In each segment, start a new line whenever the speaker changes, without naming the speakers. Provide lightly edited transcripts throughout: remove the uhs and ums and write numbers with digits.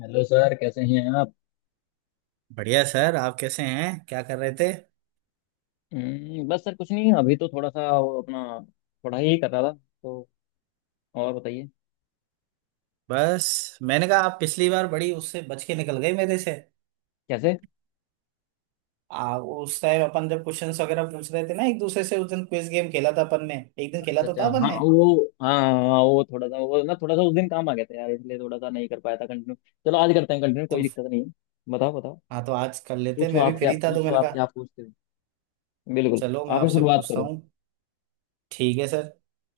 Hello sir, कैसे हैं आप।
बढ़िया सर। आप कैसे हैं? क्या कर रहे थे?
बस सर, कुछ नहीं, अभी तो थोड़ा सा वो अपना पढ़ाई ही कर रहा था तो। और बताइए।
बस मैंने कहा आप पिछली बार बड़ी उससे बच के निकल गए मेरे से।
कैसे?
उस टाइम अपन जब क्वेश्चंस वगैरह पूछ रहे थे ना एक दूसरे से, उस दिन क्विज गेम खेला था अपन ने। एक दिन खेला
अच्छा
तो
अच्छा,
था अपन
हाँ
ने।
वो, हाँ हाँ, वो थोड़ा सा वो ना थोड़ा सा उस दिन काम आ गया था यार, इसलिए थोड़ा सा नहीं कर पाया था कंटिन्यू। चलो आज करते हैं कंटिन्यू, कोई
तो
दिक्कत नहीं है। बताओ बताओ।
हाँ, तो आज कर लेते।
पूछो
मैं भी
आप क्या,
फ्री था तो
पूछो
मैंने
आप क्या
कहा
पूछते हो। बिल्कुल।
चलो मैं
आप ही
आपसे
शुरुआत
पूछता
करो।
हूँ। ठीक है सर।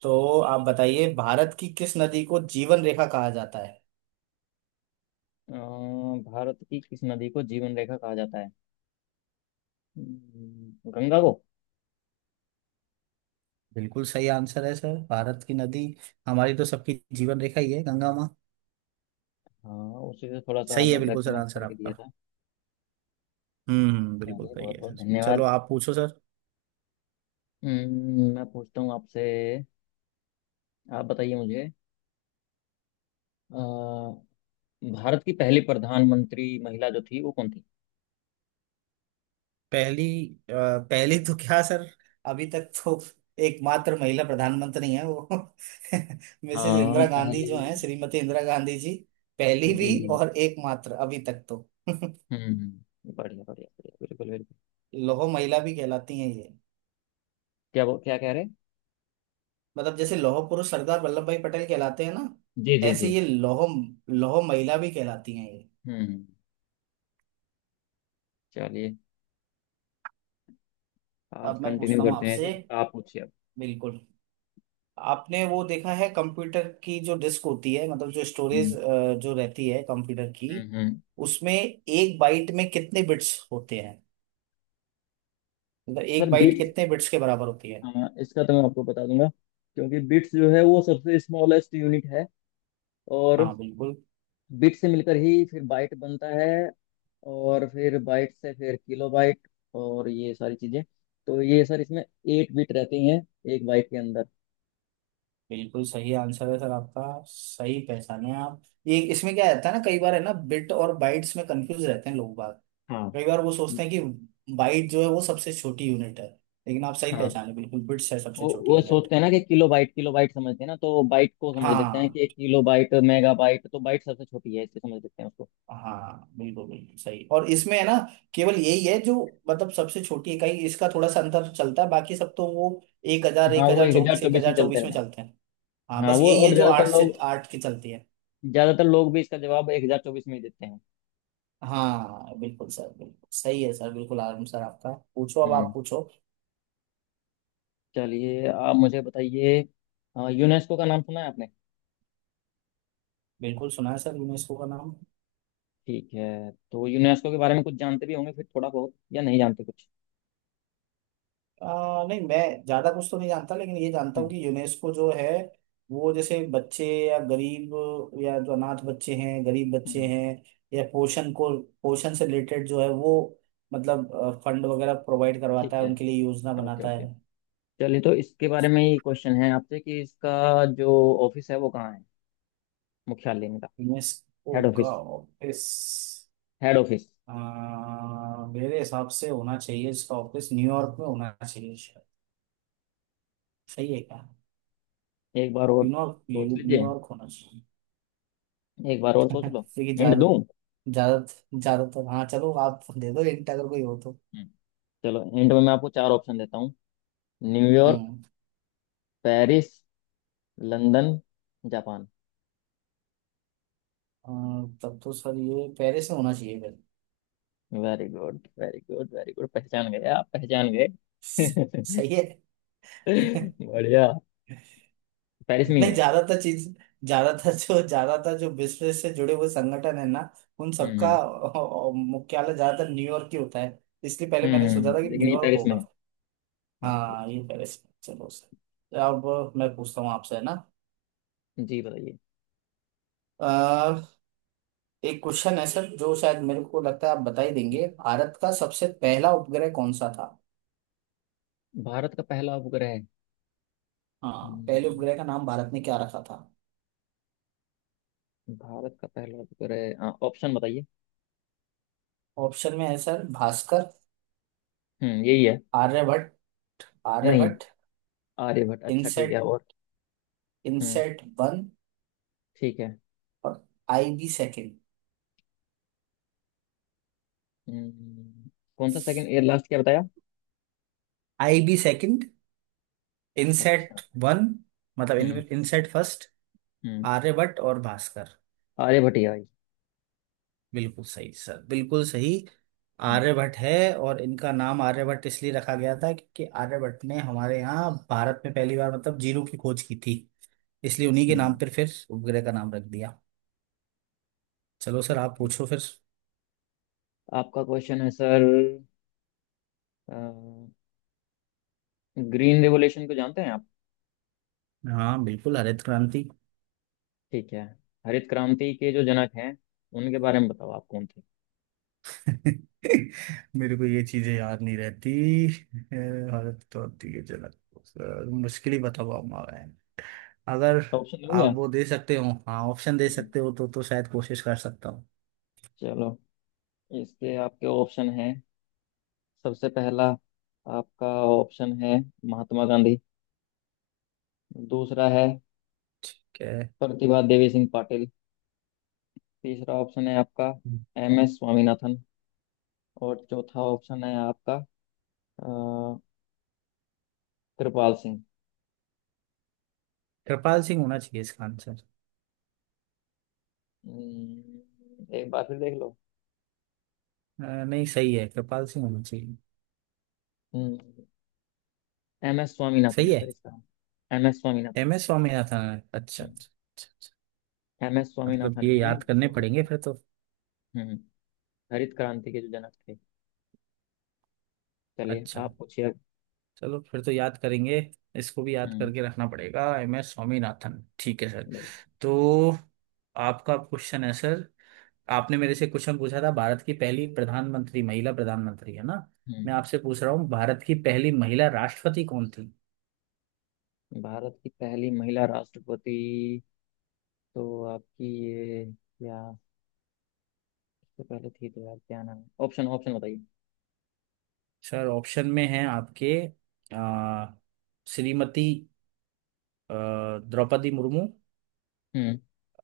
तो आप बताइए, भारत की किस नदी को जीवन रेखा कहा जाता है?
अ, भारत की किस नदी को जीवन रेखा कहा जाता है? गंगा को।
बिल्कुल सही आंसर है सर। भारत की नदी, हमारी तो सबकी जीवन रेखा ही है गंगा माँ।
हाँ, उसी से थोड़ा सा
सही है
मतलब
बिल्कुल सर
कनेक्ट
आंसर
करके दिया
आपका।
था।
बिल्कुल
चलिए,
सही
बहुत
है
बहुत
सर। चलो
धन्यवाद।
आप पूछो सर।
मैं पूछता हूँ आपसे। आप बताइए मुझे। अ, भारत की पहली प्रधानमंत्री महिला जो थी वो कौन थी?
पहली? अ, पहली तो क्या सर, अभी तक तो एकमात्र महिला प्रधानमंत्री हैं वो। मिसेस
हाँ,
इंदिरा गांधी
पहले
जो हैं,
जी।
श्रीमती इंदिरा गांधी जी।
जी
पहली भी
जी।
और एकमात्र अभी तक तो।
बढ़िया बढ़िया बढ़िया, बिल्कुल बिल्कुल।
लौह महिला भी कहलाती हैं ये।
क्या वो, क्या कह रहे?
मतलब जैसे लौह पुरुष सरदार वल्लभ भाई पटेल कहलाते हैं ना,
जी जी
ऐसे
जी।
ये लौह, लौह महिला भी कहलाती हैं ये।
हम्म। चलिए, आज
अब मैं
कंटिन्यू
पूछता हूँ
करते हैं इसे।
आपसे।
आप पूछिए अब।
बिल्कुल। आपने वो देखा है कंप्यूटर की जो डिस्क होती है, मतलब जो स्टोरेज
हम्म
जो रहती है कंप्यूटर की,
हम्म हम्म।
उसमें एक बाइट में कितने बिट्स होते हैं? मतलब
सर
एक बाइट
बिट्स।
कितने बिट्स के बराबर होती है?
हाँ, इसका तो मैं आपको बता दूंगा, क्योंकि बिट्स जो है वो सबसे स्मॉलेस्ट यूनिट है। और
हाँ बिल्कुल।
बिट से मिलकर ही फिर बाइट बनता है। और फिर बाइट से फिर किलो बाइट, और ये सारी चीजें। तो ये सर, इसमें 8 बिट रहती हैं, एक बाइट के अंदर।
बिल्कुल सही आंसर है सर आपका। सही पहचाने आप। ये इसमें क्या रहता है ना, कई बार है ना बिट और बाइट्स में कंफ्यूज रहते हैं लोग बाग।
हाँ
कई बार वो सोचते हैं कि बाइट जो है वो सबसे छोटी यूनिट है, लेकिन आप सही
हाँ।
पहचाने, बिल्कुल बिट्स है सबसे
वो
छोटी
वो
यूनिट।
सोचते हैं ना कि किलो बाइट, किलो बाइट समझते हैं ना, तो बाइट को समझ लेते हैं
हाँ
कि किलो बाइट मेगा बाइट तो बाइट सबसे छोटी है, इसलिए समझ लेते हैं उसको।
हाँ बिल्कुल बिल्कुल सही। और इसमें है ना, केवल यही है जो, मतलब सबसे छोटी इकाई, इसका थोड़ा सा अंतर चलता है। बाकी सब तो वो
हाँ,
एक
वो
हजार
एक हजार
चौबीस एक
चौबीस में
हजार
चलते
चौबीस में
रहते हैं।
चलते हैं। हाँ,
हाँ
बस
वो,
यही
और
है जो
ज्यादातर
आठ से
लोग,
आठ की चलती है।
ज्यादातर लोग भी इसका जवाब 1024 में ही देते हैं।
हाँ बिल्कुल सर, बिल्कुल सही है सर, बिल्कुल आराम सर आपका। पूछो अब, आप
हम्म।
पूछो।
चलिए, आप मुझे बताइए। यूनेस्को का नाम सुना है आपने?
बिल्कुल सुना है सर यूनेस्को का नाम।
ठीक है, तो यूनेस्को के बारे में कुछ जानते भी होंगे फिर थोड़ा बहुत, या नहीं जानते कुछ?
नहीं, मैं ज्यादा कुछ तो नहीं जानता, लेकिन ये जानता हूँ
हम्म
कि यूनेस्को जो है वो जैसे बच्चे या गरीब, या जो अनाथ बच्चे हैं, गरीब बच्चे
हम्म,
हैं, या पोषण को, पोषण से रिलेटेड जो है वो, मतलब फंड वगैरह प्रोवाइड
ठीक
करवाता है,
है।
उनके लिए योजना
ओके
बनाता
ओके।
है।
चलिए, तो इसके बारे में ये क्वेश्चन है आपसे कि इसका जो ऑफिस है वो कहाँ है? मुख्यालय इनका।
यूनेस्को
हेड
का
ऑफिस।
ऑफिस?
Head office.
मेरे हिसाब से होना चाहिए इसका ऑफिस न्यूयॉर्क में, होना चाहिए शायद। सही है क्या?
एक बार और
न्यूयॉर्क
सोच लीजिए।
न्यूयॉर्क होना चाहिए।
एक बार और सोच लो।
क्योंकि
हिंट
ज्यादा,
दूं?
ज्यादा, ज्यादातर, हाँ चलो आप दे दो हिंट अगर कोई हो तो।
हम्म, चलो हिंट में मैं आपको चार ऑप्शन देता हूँ। न्यूयॉर्क,
हम्म।
Paris, London, Japan.
अ, तब तो सर ये पेरिस में होना चाहिए फिर।
Very good very good very good, पहचान गए आप, पहचान
स-
गए।
सही है।
बढ़िया। पेरिस में ही
नहीं,
है इसका।
ज्यादातर चीज, ज्यादातर जो बिजनेस से जुड़े हुए संगठन है ना, उन सबका
हम्म
मुख्यालय ज्यादातर न्यूयॉर्क ही होता है। इसलिए पहले
हम्म
मैंने सोचा था
हम्म,
कि
लेकिन ये
न्यूयॉर्क
पेरिस में है।
होगा।
अच्छा
हाँ,
अच्छा।
ये पेरिस में। चलो सर, अब मैं पूछता हूँ आपसे है ना।
जी, बताइए।
अ, एक क्वेश्चन है सर जो शायद मेरे को लगता है आप बता ही देंगे। भारत का सबसे पहला उपग्रह कौन सा था?
भारत का पहला उपग्रह?
हाँ, पहले
हम्म,
उपग्रह का नाम भारत ने क्या रखा था?
भारत का पहला उपग्रह, हाँ, ऑप्शन बताइए।
ऑप्शन में है सर भास्कर,
यही है।
आर्यभट्ट,
नहीं।
आर्यभट्ट,
आर्यभट्ट? अच्छा, ठीक है।
इनसेट,
और हम्म।
इनसेट वन,
ठीक है।
और आईबी सेकंड।
हम्म, कौन सा सेकंड, एयर लास्ट क्या बताया?
आईबी सेकंड, इनसेट
अच्छा।
वन, मतलब
हम्म
इनसेट फर्स्ट,
हम्म।
आर्यभट्ट और भास्कर।
आर्यभट्ट ही आई।
बिल्कुल सही सर, बिल्कुल सही।
हम्म
आर्यभट्ट है, और इनका नाम आर्यभट्ट इसलिए रखा गया था क्योंकि आर्यभट्ट ने हमारे यहाँ भारत में पहली बार मतलब जीरो की खोज की थी। इसलिए उन्हीं के नाम
हम्म।
पर फिर उपग्रह का नाम रख दिया। चलो सर,
ठीक
आप
ठीक।
पूछो फिर।
आपका क्वेश्चन है सर। ग्रीन रेवोल्यूशन को जानते हैं आप?
हाँ बिल्कुल, हरित क्रांति।
ठीक है। हरित क्रांति के जो जनक हैं, उनके बारे में बताओ, आप कौन थे?
मेरे को ये चीजें याद नहीं रहती। अ, हरित क्रांति के जनक, सर, मुश्किल ही बता पाऊंगा मैं। अगर
ऑप्शन हो
आप
गया?
वो दे सकते हो, हाँ ऑप्शन दे
हम्म,
सकते हो तो शायद कोशिश कर सकता हूँ।
चलो, इसके आपके ऑप्शन हैं। सबसे पहला आपका ऑप्शन है महात्मा गांधी। दूसरा है
क्या है?
प्रतिभा देवी सिंह पाटिल। तीसरा ऑप्शन है आपका एम एस स्वामीनाथन। और चौथा ऑप्शन है आपका, अ, कृपाल सिंह।
कृपाल सिंह होना चाहिए इसका आंसर।
एक बार फिर देख लो।
नहीं, सही है, कृपाल सिंह होना चाहिए।
हम्म, एम एस स्वामीनाथन
सही
है
है।
सर इसका। M S Swaminathan.
M S Swaminathan. अच्छा अच्छा अच्छा अच्छा।
एम एस
मतलब
स्वामीनाथन
ये
है
याद करने
जो।
पड़ेंगे फिर तो।
हम्म। हरित क्रांति के जो जनक थे। चलिए,
अच्छा,
आप पूछिए अब।
चलो फिर तो याद करेंगे। इसको भी याद
हम्म
करके रखना पड़ेगा, एम एस स्वामीनाथन। ठीक है सर। तो आपका क्वेश्चन है सर। आपने मेरे से क्वेश्चन पूछा था भारत की पहली प्रधानमंत्री, महिला प्रधानमंत्री है ना, मैं
हम्म।
आपसे पूछ रहा हूँ भारत की पहली महिला राष्ट्रपति कौन थी?
भारत की पहली महिला राष्ट्रपति? तो आपकी ये, या इससे पहले थी तो यार क्या नाम है? ऑप्शन ऑप्शन बताइए।
सर ऑप्शन में है आपके, अ, श्रीमती अ, द्रौपदी मुर्मू,
हम्म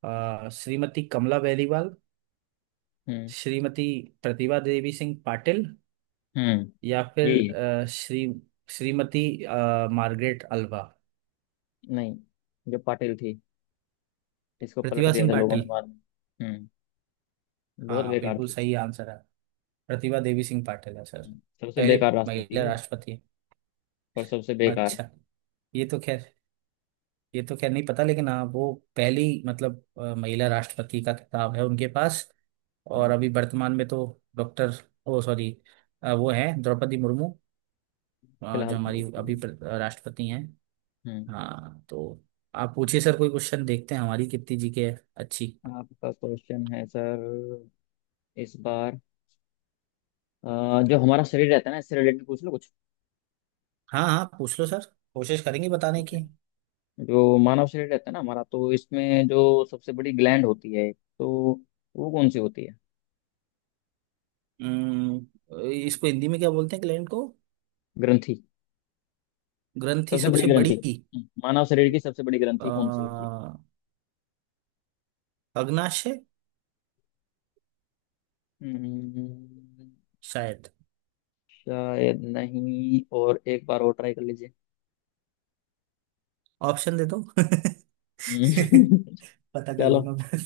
श्रीमती कमला बेलीवाल,
हम्म
श्रीमती प्रतिभा देवी सिंह पाटिल,
हम्म
या फिर
यही है।
श्री, श्रीमती मार्गरेट अल्वा।
नहीं, जो पाटिल थी, इसको पलट
प्रतिभा
दिया
सिंह
था लोगों ने
पाटिल।
बाद में। हम्म। बहुत
हाँ,
बेकार
बिल्कुल
थी।
सही आंसर है। प्रतिभा देवी सिंह पाटिल है सर।
सबसे
पहली
बेकार राष्ट्रपति।
महिला राष्ट्रपति है।
और सबसे बेकार।
अच्छा। ये तो खैर, ये तो खैर नहीं पता, लेकिन हाँ वो पहली मतलब महिला राष्ट्रपति का खिताब है उनके पास। और
हम्म,
अभी वर्तमान में तो डॉक्टर, ओ सॉरी, वो हैं द्रौपदी मुर्मू, जो
फिलहाल तो
हमारी अभी
राष्ट्रपति।
राष्ट्रपति हैं।
हम्म।
हाँ, तो आप पूछिए सर कोई क्वेश्चन, देखते हैं हमारी कीर्ति जी के। अच्छी।
आपका क्वेश्चन है सर, इस बार। जो हमारा शरीर रहता है ना, इससे रिलेटेड पूछ लो कुछ।
हाँ हाँ, पूछ लो सर, कोशिश करेंगे बताने
ठीक
की।
है। जो मानव शरीर रहता है ना हमारा, तो इसमें जो सबसे बड़ी ग्लैंड होती है, तो वो कौन सी होती है?
इसको हिंदी में क्या बोलते हैं ग्लैंड को?
ग्रंथि।
ग्रंथि,
सबसे बड़ी
सबसे
ग्रंथि।
बड़ी?
मानव शरीर की सबसे बड़ी
अ,
ग्रंथि कौन सी होती है?
अग्नाशय,
हम्म,
शायद।
शायद नहीं, और एक बार और ट्राई कर लीजिए।
ऑप्शन दे दो।
हम्म,
पता कर
चलो,
लूंगा मैं।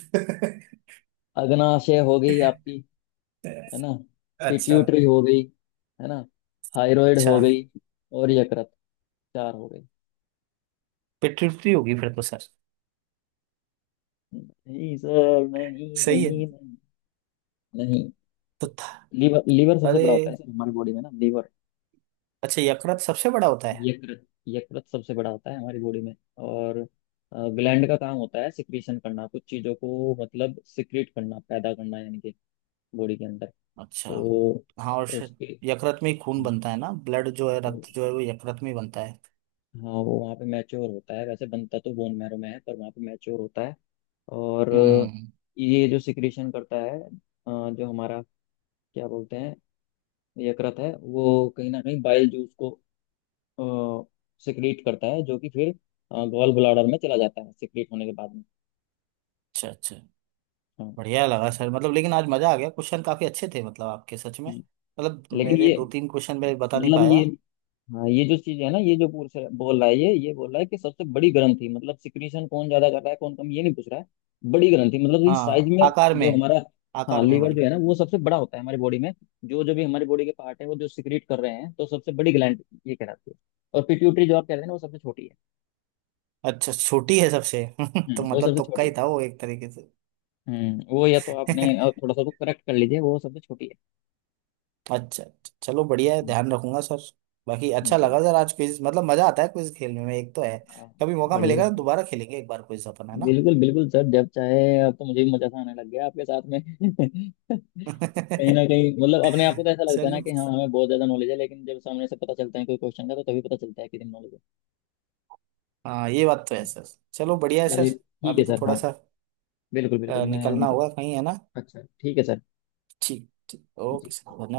अग्नाशय हो गई आपकी, है ना।
अच्छा।
पिट्यूटरी हो गई, है ना। थायराइड
अच्छा।
हो गई, और यकृत, चार हो गई।
पिट्यूटरी होगी फिर तो सर।
नहीं सर, नहीं
सही है
नहीं नहीं, नहीं।
तो था।
लीवर, लीवर सबसे
अरे,
बड़ा होता है सर हमारी बॉडी में ना, लीवर।
अच्छा, यकृत सबसे बड़ा होता है।
यकृत, यकृत सबसे बड़ा होता है हमारी बॉडी में। और ग्लैंड का काम होता है सिक्रीशन करना कुछ चीज़ों को, मतलब सिक्रीट करना, पैदा करना, यानी कि बॉडी के अंदर।
अच्छा।
तो
हाँ, और शायद
उसके,
यकृत में ही खून
हाँ,
बनता है ना, ब्लड जो है,
तो
रक्त जो है वो यकृत में ही बनता है।
हाँ, वो वहाँ पे मैच्योर होता है, वैसे बनता तो बोन मैरो में है पर वहाँ पे मैच्योर होता है। और
हम्म।
ये जो सिक्रीशन करता है, जो हमारा, क्या बोलते हैं, यकृत है वो कहीं ना कहीं बाइल जूस को सिक्रीट करता है, जो कि फिर गॉल ब्लाडर में चला जाता है सिक्रीट होने के बाद में।
अच्छा अच्छा।
हाँ।
बढ़िया लगा सर, मतलब लेकिन आज मजा आ गया, क्वेश्चन काफी अच्छे थे मतलब आपके, सच में
हम्म।
मतलब
लेकिन
मेरे
ये,
दो तीन क्वेश्चन मैं बता नहीं
मतलब
पाया।
ये, हाँ, ये जो चीज है ना, ये जो बोल रहा है, ये बोल रहा है कि सबसे बड़ी ग्रंथि मतलब सिक्रीशन कौन ज्यादा कर रहा है कौन कम, ये नहीं पूछ रहा है। बड़ी ग्रंथि मतलब इस साइज
हाँ,
में।
आकार में।
जो हमारा, हाँ
आकार में
लीवर जो
बड़ी।
है ना वो सबसे बड़ा होता है हमारी बॉडी में। जो जो भी हमारी बॉडी के पार्ट है वो जो सिक्रीट कर रहे हैं, तो सबसे बड़ी ग्लैंड ये कहलाती है। और पिट्यूटरी जो आप कह रहे हैं ना, वो सबसे छोटी है।
अच्छा, छोटी है सबसे। तो
वो
मतलब
सबसे
तुक्का
छोटी
ही
है।
था वो एक तरीके से।
वो, या तो आपने थोड़ा सा तो करेक्ट कर लीजिए, वो सबसे छोटी है।
अच्छा, चलो बढ़िया है, ध्यान रखूंगा सर। बाकी अच्छा
जी।
लगा सर आज क्विज, मतलब मजा आता है क्विज खेलने में, एक तो है।
हाँ,
कभी मौका
बढ़िया
मिलेगा तो
बढ़िया।
दोबारा खेलेंगे एक बार क्विज अपन, है ना।
बिल्कुल बिल्कुल सर, जब चाहे। अब तो मुझे भी मजा सा आने लग गया आपके साथ में। कहीं ना कहीं मतलब अपने आप को तो ऐसा लगता है ना
चलो।
कि हाँ, हमें बहुत ज्यादा नॉलेज है, लेकिन जब सामने से पता चलता है कोई क्वेश्चन का, तो तभी पता चलता है कितनी नॉलेज है।
हाँ, ये बात तो है सर। चलो, बढ़िया है
चलिए,
सर।
ठीक
अभी
है
तो
सर,
थोड़ा
हाँ।
सा
बिल्कुल बिल्कुल, मैं
निकलना
नहीं
होगा
पता।
कहीं, है ना।
अच्छा, ठीक है सर,
ठीक ठीक, ओके सर,
जी।
धन्यवाद।